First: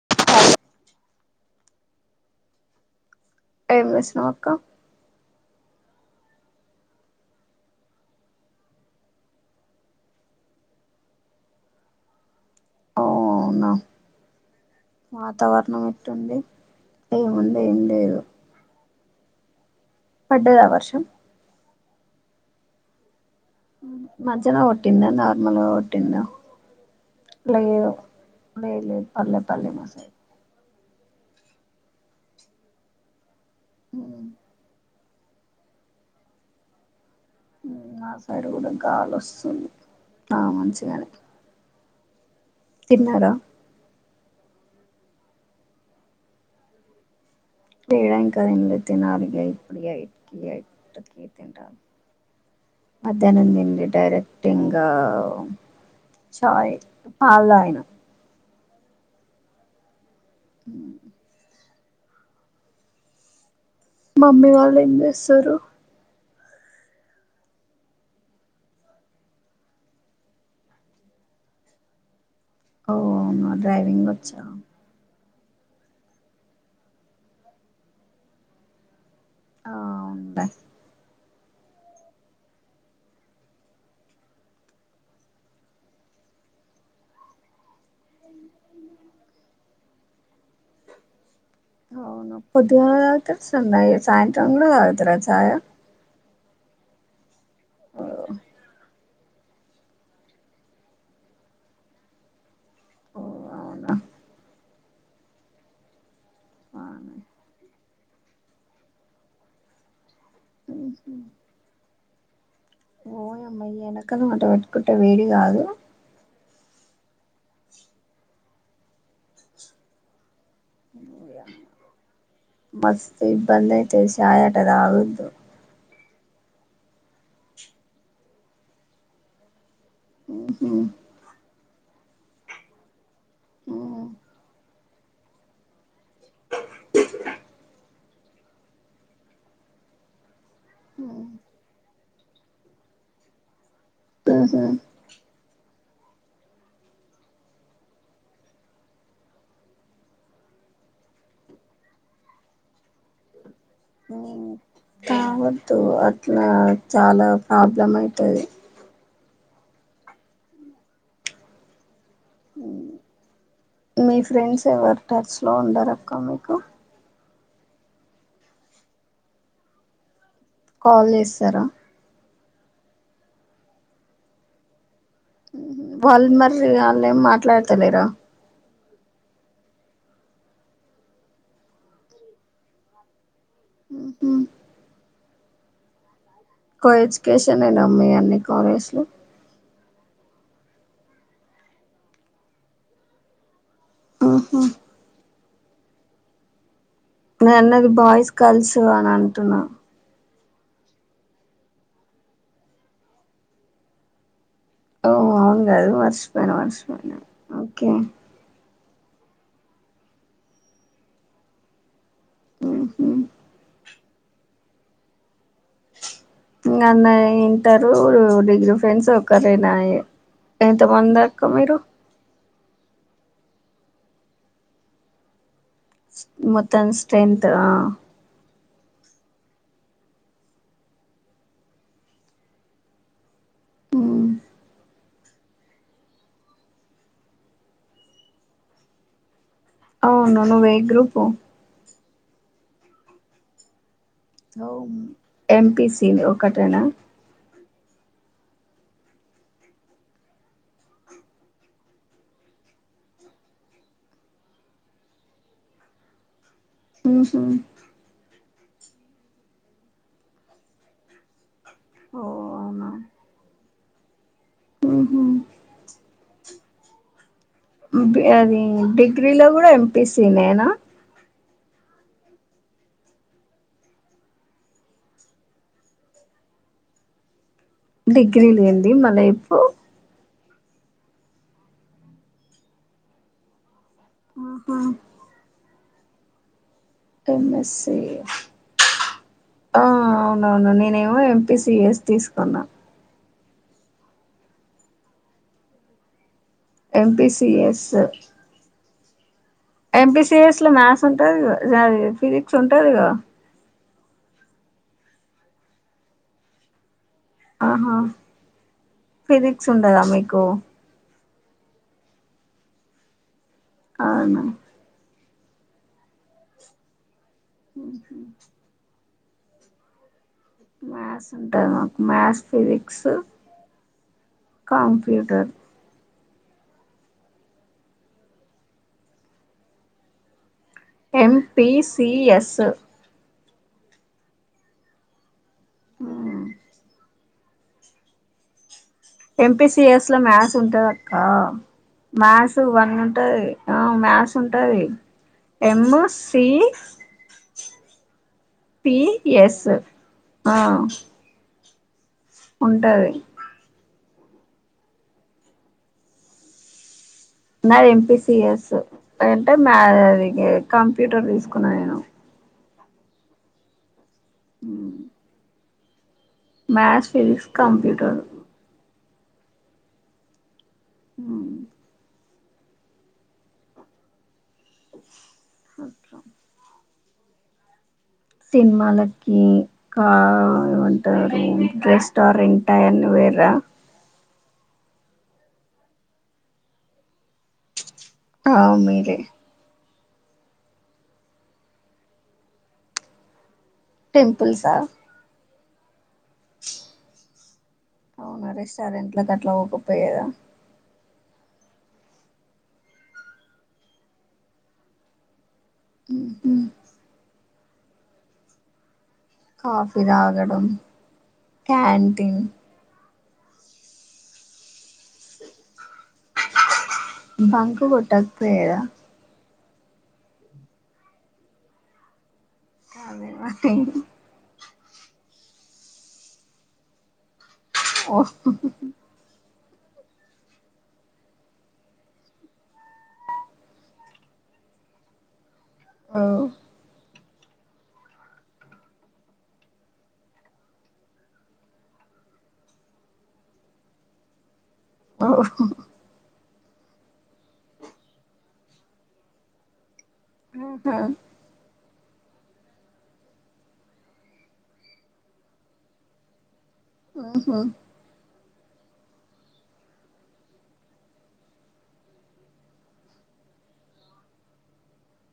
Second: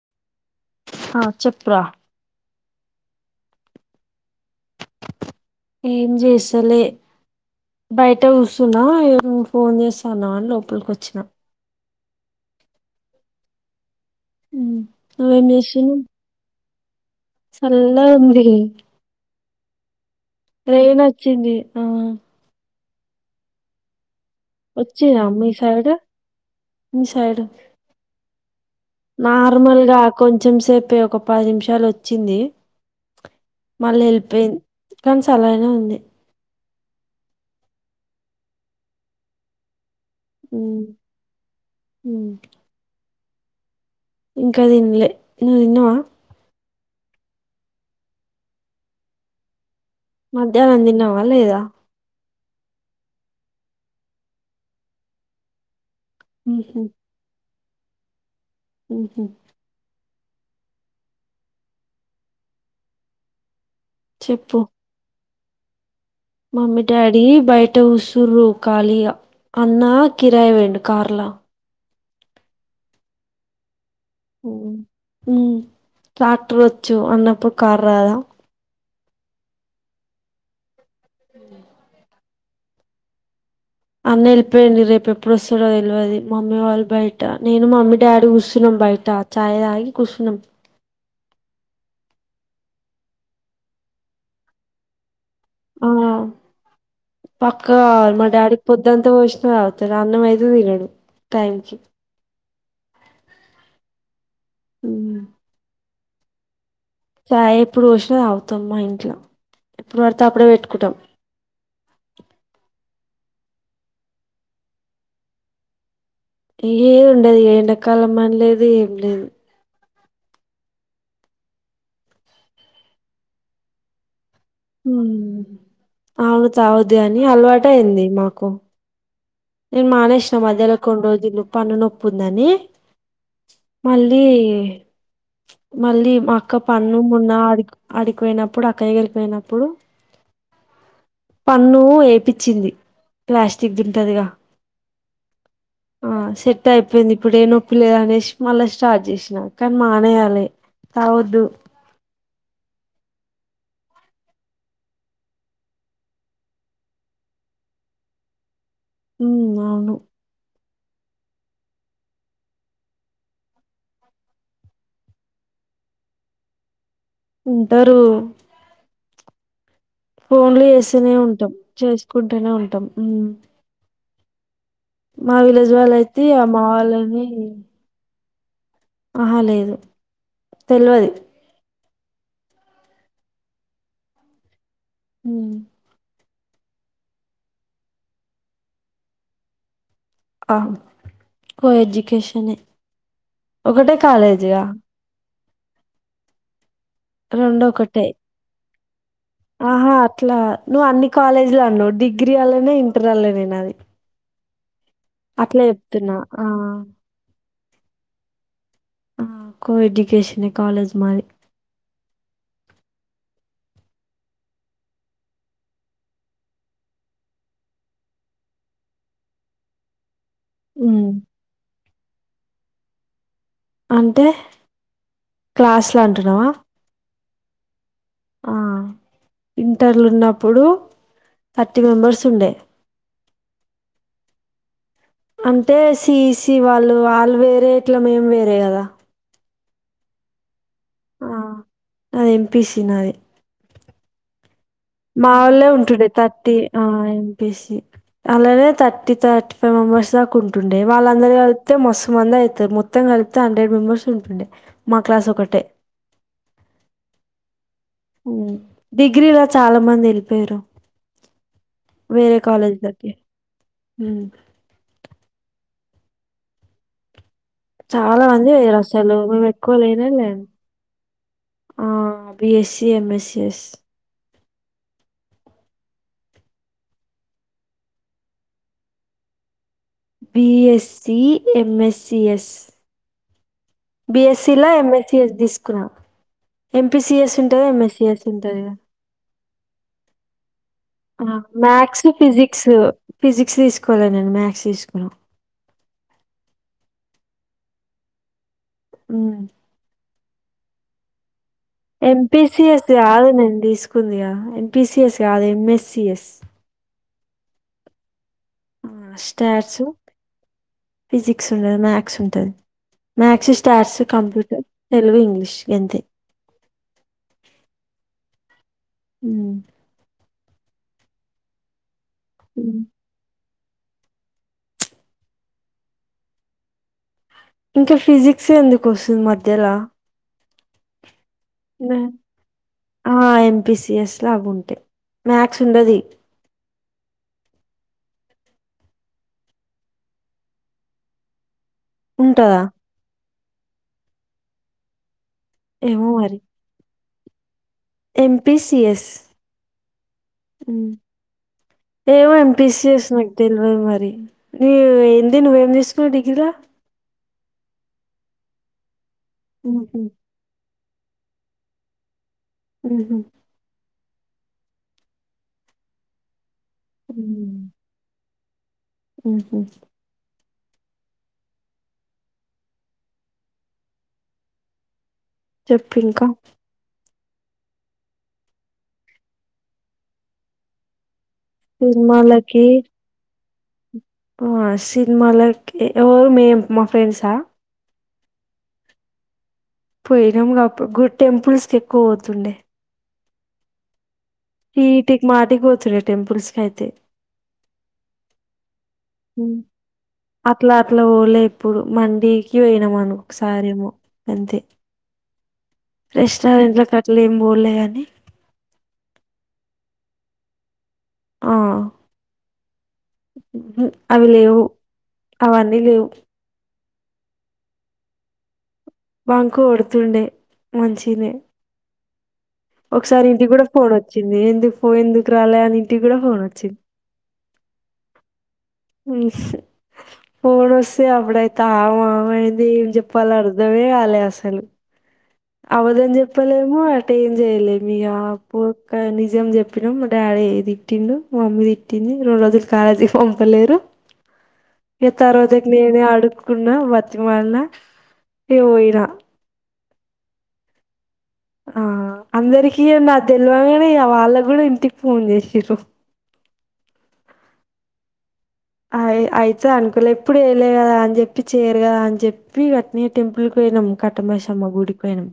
అ ఆ చెప్పరా ఏమిచ్చిన అక్క ఏం చేస్తలే బయట చస్తున్నా ఫోన్ చేస్తాను అని లోపలికి వచ్చినా అవునా ఉమ్. వాతావరణం ఎట్టుంది ఏముంది ఏం సల్ల లేదు ఉంది పడ్డదా వర్షం ట్రైన్ వచ్చింది ఆ ఉ మధ్యన కొట్టిందా వచ్చిందా మీ నార్మల్గా సైడ్ కొట్టిందా మీ సైడ్ లే లే లేదు పల్లె పల్లె మస ముప్పై ఒక పాది నిమిషాలు వచ్చింది మళ్ళీ వెళ్ళిపోయింది కానీస అాల అయినా ఉంది ఆ సైడ్ కూడా కాగాాల వస్తుంది ఆ మంచించిగాాలి హ న్నార ఇంకా దీనిలే నువ్వు తిన్నావా ఏడకం లేతే నాలుగయి అప్పుడియి కయి మధ్యాహ్నం తిన్నావా కీ తింట లేదా మధ్యానం తినలే డైరెక్ట్ ఇంకా సాయి ఉహు, పాలు తాగిన ఉహు మమ్మీ చెప్పు వాల్ ఏంచే సరు మమ్మీ డాడీ బయట ఉసుర్రు ఖళీగా అన్న కిరాయి పోయిండు కార్లా ఓవును డ్రైవింగ్ వచ్చ ఉ ట్రాక్టర్ వచ్చు అన్నప్పుడు కార్ రాదా ఆ ఉంట అన్న వెళ్ళిపోయిడి రేపు ఎప్పుడు వస్తాడో తెలివదు మమ్మీ వాళ్ళు బయట నేను మా మమ్మీ డాడీ ఉసినం బయట చాయ్ తాగి కుష్ణం అవున పొందుగల తగుతార్ సాయంత్రం కూడా తాగుతార ఆ, పక్క మా డాడీకి పొద్దత ఎత్త పోషణం రాతడు అన్నంమయితే తినడు టైంకి ఓ అవున ఉమ్ బానే. చ ఎప్పుడు పోసిన అవుతాం మా ఇంట్లో ఎప్పుడు వర తప్పుడే పెట్టుకుంటాం ఓయ్ అమ్మా ఎండ కాలం ఆట పెట్టుకుంటే వేడి కాదు ఏది ఉండదు ఎండకాలం అని లేదు ఏం లేదు మస్తు ఇబ్బంది అయితే చాయ్ అట తగోద్ధు ఉమ్. అవును తాగొద్దు గాని అలవాటయింది మాకు ఇన్ మానే ఇష్నా ఉహు. మధ్యలో కొన్ని రోజులు పన్న నొప్పి ఉందని ఉహు. మళ్ళీ మళ్ళీ మా అక్క పన్ను మోన్న ఆడి ఆడికిపోయినప్పుడు అక్కయగలికిపోయినప్పుడు పన్ను ఎ పిచింది ప్లాస్టిక్ ది ఉంటది గ ఆహ ఆ సెట్ అయిపోయింది ఇప్పుడు ఏ నొప్పి లేదు అనేశి మళ్ళ స్టార్ట్ చేసినా కనీ మానేయాలి తాగొద్దు తాగొద్దు అట్లా చాలా ప్రాబ్లం అయితది హమ్ అవును మీ ఫ్రెండ్స్ ఎవరు టచ్ లో ఉండరక్క మీకు ఉంటరు ఫోన్లు కాల్ చేస్తేనే ఉంటం చేస్తారా చేంచ్కుం టనే ఉంటం మా విలేజ్ వాళ్ళయితే వాళ్ళు ఆ మరి మా వాళ్ళు ఏం వాళ్ళని మాట్లాడతలేరా ఆహ లేదు తెల్వది ఆ హ కో ఎడ్యుకేషనేనా మీ అన్ని కాలేజ్లు ఆ కో ఎజ్యుకేషనే ఒకటే కాలేజ్ గా రెండు నేన్నది ఒకటే బాయ్స్ గల్స్ అంటున్న ఆహా అట్లా నువ్వు అన్ని కాలేజీలు అన్నవ్ డిగ్రీ అళ్ళనే ఇంటర్ అళ్ళనే నాది ఓ అట్లే అవునుగాదు చెప్తున్నా ఆ మరిశిపెయిన మరిశిపెయన ఓకే ఆ కో ఎడ్యుకేషనే కాలేజ్ మాది హమ్ మ్ ఇంగ అన్నయ్య ఇంటరు డిగ్రీ ఫ్రెండ్స్ ఒకరేనాయే ఉమ్, ఎంతమందక్క మీరు అంటే క్లాస్ లో అంటున్నవా మొత్తం స్ట్రెంత్ ఆ ఆ ఇంటర్లున్నప్పుడు థర్టీ మెంబర్స్ ఉండే అంటే సిఈసి వాళ్ళు వాళ్ళు వేరే ఇట్లా మేం వేరే కదా అవును నువే గ్రూపు నాది ఎంపీసి నాది మా వాళ్ళ ఉంటుండే ఎంపీసి థర్టీ ఒకటేనా ఆ ఎంపిసి అలానే థర్టీ థర్టీ ఫైవ్ మెంబెర్స్ దాకా ఉంటుండే వాళ్ళందరు కలుపుతే మస్సుమంద యితరు మొత్తం కలుపుతే హండ్రెడ్ మెంబర్స్ ఉంటుండే మా క్లాస్ ఒకటే హహ డిగ్రీలో చాలమంది ఎళ్ళిపోయిర్రు ఓ వేరే కాలేజిలకి హ హమ్ చాలా మంది అది వేరు అసలు డిగ్రీలో కూడా ఎంపీసీ నేనా ఆ బిఎస్సి ఎంఎస్సఎస్ డిగ్రీ లేండి మా వైపు బీఎస్సి ఎంఎస్సి ఎస్ బిఎస్సి లా ఆహా ఎంస్సి తీసు క్రా ఎంపీ సిఎస్ ఉంటది ఎంఎస్సి ఎంఎస్సిఎస్ ఉంటది కదా ఆ అవునవును నేనేమో ఎంపీసిఎస్ మ్యాథ్స్ తీసుకున్నా ఫిజిక్స్ ఫిజిక్స్ తీసుకోలేదు నేను మ్యాథ్స్ తీసుకున్నా ఎంపి సిఎస్ హ్మ్ ఎంపీ సిఎస్ లో మ్యాథ్స్ ఉంటది కదా ఎంపీసి ఎస్ కాదు నేను తీసుకు కుంది ఎంపి సిఎస్ కాదు ఎంఎస్సి ఎస్ ఆహా ఫిజిక్స్ స్టాట్స్, ఉండదా మీకు ఫిజిక్స్ ఉండది మ్యాథ్స్ ఉంటుంది మ్యాథ్స్స్ స్టార్ట్స్ అవునా కంప్యూటర్ తెలుగు ఇంగ్లీష్ ష్ గంతే హ్మ్ హు హ్మ్ మ్యాథ్స్ ఉంటది మాకు మ్యాథ్స్ హ్మ్. ఫిజిక్స్ కంప్యూటర్ ఇంకా ఫిజిక్స్ ఎందుకు వస్తుంది మధ్యలా M P C S P C S అవు ఉంటయ్ క్స్ ఉండది ఎం పి సిఎస్ లో మ్యాథ్స్ ఉంటది అక్క మ్యాథ్స్ ఉంటదా? వన్ ఉంటది ఆ మ్యాస్ ఉంటది ఎం ఏమో మరి. C P MPCS. ఎస్ ఆ హ్మ్. ఏమో ఎంపిసిఎస్ ఉంటది నాకు తెలవదు మరి నీ ఎంది నువ్వేం తీసుకున్న డిగ్రీలా నాది ఎంపి సిఎస్ అంటే మ ఉహు, అది కంప్యూటర్ తీసుకున్నా నేను హ్మ్ హు హ్మ్ మ్యాస్ ఫిజిక్స్ కంప్యూటర్ హ్మ్ హు హ్మ్ చెప్పింకా సినిమాలకి ఇంకా ఏమంటారు రెస్టారెంట్ అయన్ని పోయిండ్రా సినిమా లైక్ ఎవరు మేము మా ఫ్రెండ్సా ఆ మీరే పోయినాము కాక టెంపుల్స్ కి ఎక్కువ పోతుండే టెంపుల్స్ ఆ ఈటికి మాటికి పోతుండే టెంపుల్స్ కైతే అవునురే రెస్టారెంట్లలకు అట్లా పోతుండే కదా అట్ల ఓలే ఎప్పుడు మండికి వెయినాం అను ఒకసారేమో అంతే రెస్టారెంట్ల క అట్టలేం బోలేగాని కాఫిలాగడం ఆ, క్యాంటిన్ అవి లేవు అవన్నీ లేవు బంకు కొట్టు అంతే కదా బంకు కొడుతుండే మంచినే ఒకసారి ఇంటికి కూడా ఫోన్ వచ్చింది ఎందుకు ఓ ఎందుకు రాలె అని ఇంటి కూడా ఫోన్ వచ్చి ఓ ఫోన్ వస్తే అప్పుడైతే ఆ ఆమయింది ఏం చెప్పలో అర్ధమే కాలే అసలు అబద్ధం ఓ ఓ చెప్పలేము అట్టే ఏం చెయలే మీ అప్పు ఒ నిజం చెప్పిన మా డాడీ తిట్టిండు మా మమ్మీ తిట్టింది రెండు రోజులు కాలేజీకి పొంపలేరు ఏ ఉహు తర్వతికి నేనే ఆడుకు కున్న బతిమాలిన ఇగ పోయిన ఆహా ఆ అందరికి నా తెలివంగానే వాళ్ళకు కూడా ఇంటికి ఫోన్ చేసారు హమ్ మ్మ అ అయితే అనుకోలే ఎప్పుడు వేయలే కదా అని చెప్పి చేరు కదా అని చెప్పి వెట్నే టీంపుల్ కి పోయినాం కట్టమైసమ్మ గుడికి పోయినాం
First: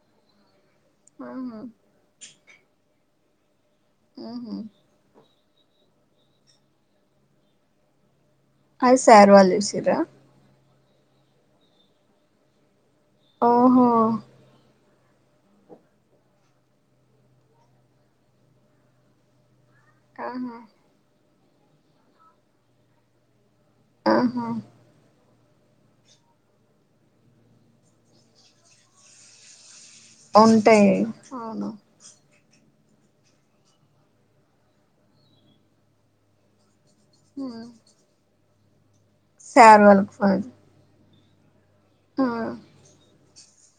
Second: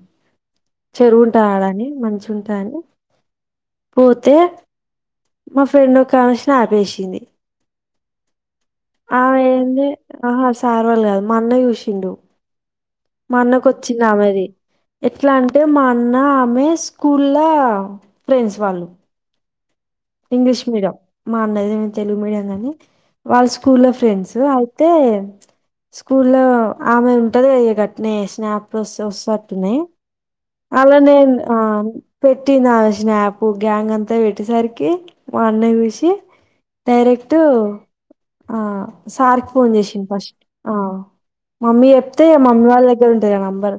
చెరువు ఉంటాది ఆడని మంచిగ ఉంటదని పోతే ఉహు మా ఫ్రెండ్ ఒక కాంషన్ ఆపేసింది అది ఆ సార్ వాళ్ళు చూసిర్రా ఆ సార్వళ కాదు మ అన్న చూసిండు ఓహో మన్నకొచ్చింది ఆమెది ఎట్లా అంటే మా అన్న ఆమె స్కూల్ల ఫెన్డ్స్ వాళ్ళు ఆహా ఇంగ్లీష్ మీడియం మా అన్నది ఏమ తెలుగు మీడియం కానీ వాళ్ళు స్కూల్ ఫ్రెండ్స్ ఆహా అయితే స్కూల్లో ఆమె ఉంటది అయ్య గట్నే స్ప్లు వ వస్తుట్టున్నాయి ఉంటాయి అలానేేను ఆ అవును పెట్టి నా స్నాపు గ్యాంగ్ అంతా పెట్టేసరికి మా అన్న చూసి డైరెక్ట్ ఉమ్. ఆ సార్కి ఫోన్ సార్ చేసింది వాళ్ళకి ఫస్ట్ ఫోన్ ఆ మమ్మీ చెప్తే ఆ మమ్మ వాళ్ళ దగ్గర ఉంటు కదమ్మ బర్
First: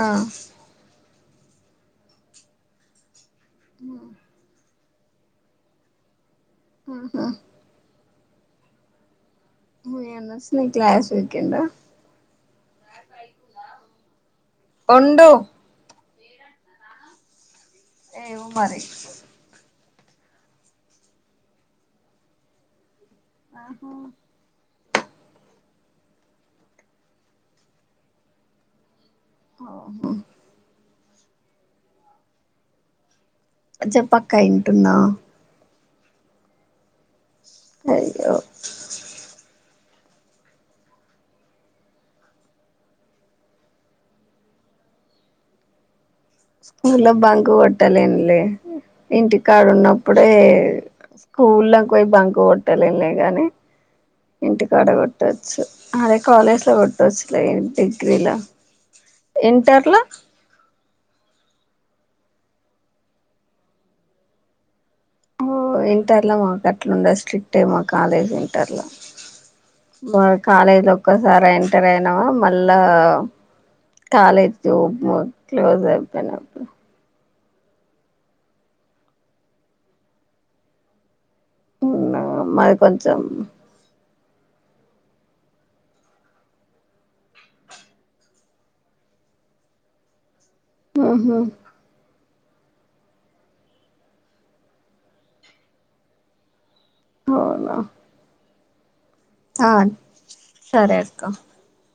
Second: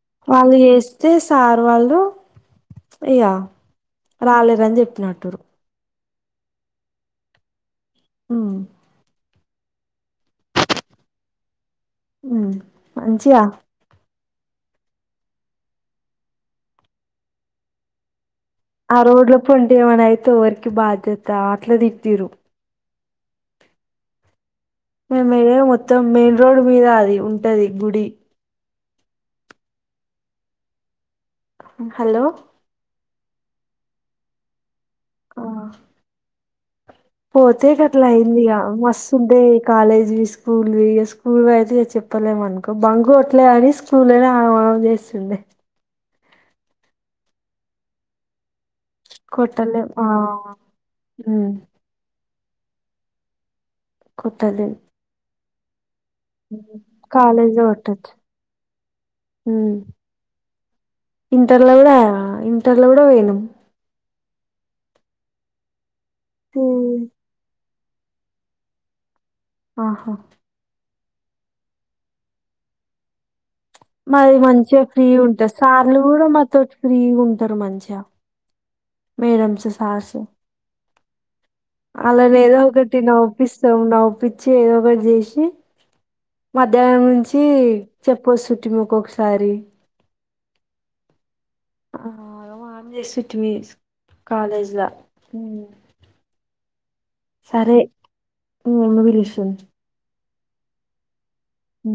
ఆ వాళ్ళు చే చే సారు వాళ్ళు అయ్యా రాలేరాని చెప్ప చిక్నాటూరు ఆహా ఆ ఏన్న న కలా చికడా మంచించియా ఉండు ఏవు మరి ఏమన అయితే ఎవరికి బాధ్యత అట్లా తితరు ఆ హా మేము ఎడ మొత్తం మెయిన్ రోడ్ మీద అది ఉంటది గుడి ఆఓ హ హలో జబక్క ఇన్ ఆ పోతే అయ్యో కట్టలాయిందంది ఆ మస్తు ఉంటే కాలేజ్వి స్కూల్ ఇ స్కూల్ అయితే ఇక చెప్పలేము అనుకో బంగ కొట్లే అని స్కూల్నే ఆ చేస్తుండే స్కూ లో బంకు కొట్టాలంలే ఇంటికాడు కొట్టలేం ఆ ఉన్నప్పుడే ఉమ్ స్కూల్ లో పోయి బంక ట్టలున్నా గాని ఇంటి కొట్టలేం కాడ కొట్ట చి అదే కాలేజ్ లో పట్టొచ్చులే కాలేజ్ లో కొట్టొచ్చు డిగ్రీలో ఉమ్ ఇంటర్లో ఇంటర్లో కూడా ఇంటర్ల కూడా కూడా పూనం లా మాకు అట్లా ఉమ్, ఉండదు స్ట్రిక్ట్ అ మాకు కాలేజ్ వింటర్లో ఆహా మ కాలేజలో ఒక్కసారి ఎంటర్ అయినావా మళ్ళా మాది కాలేజ్ మంచిగా ఫ్రీ ఉంటుంది క్లోజ్ సార్లు కూడా అయిపోయినప్పుడు మాతోటి ఫ్రీ ఉంటు సర్ మంంచ మేడమ ససార సో అలానే ఏదో మాది ఒకటి న కొంచెం ఒప్పిస్తాం నపిస్త వచ్చి ఏదో ఒకటి చేసి మధ్యాహ్నం నుంచి చెప్పొస్తుట్టిక్కొకసారి ఆహా వా చేస్తుటీ మీ కాలజ్లా అవునా మమ్మీ పిలుస్తుంది ఆను సరే అక్క అ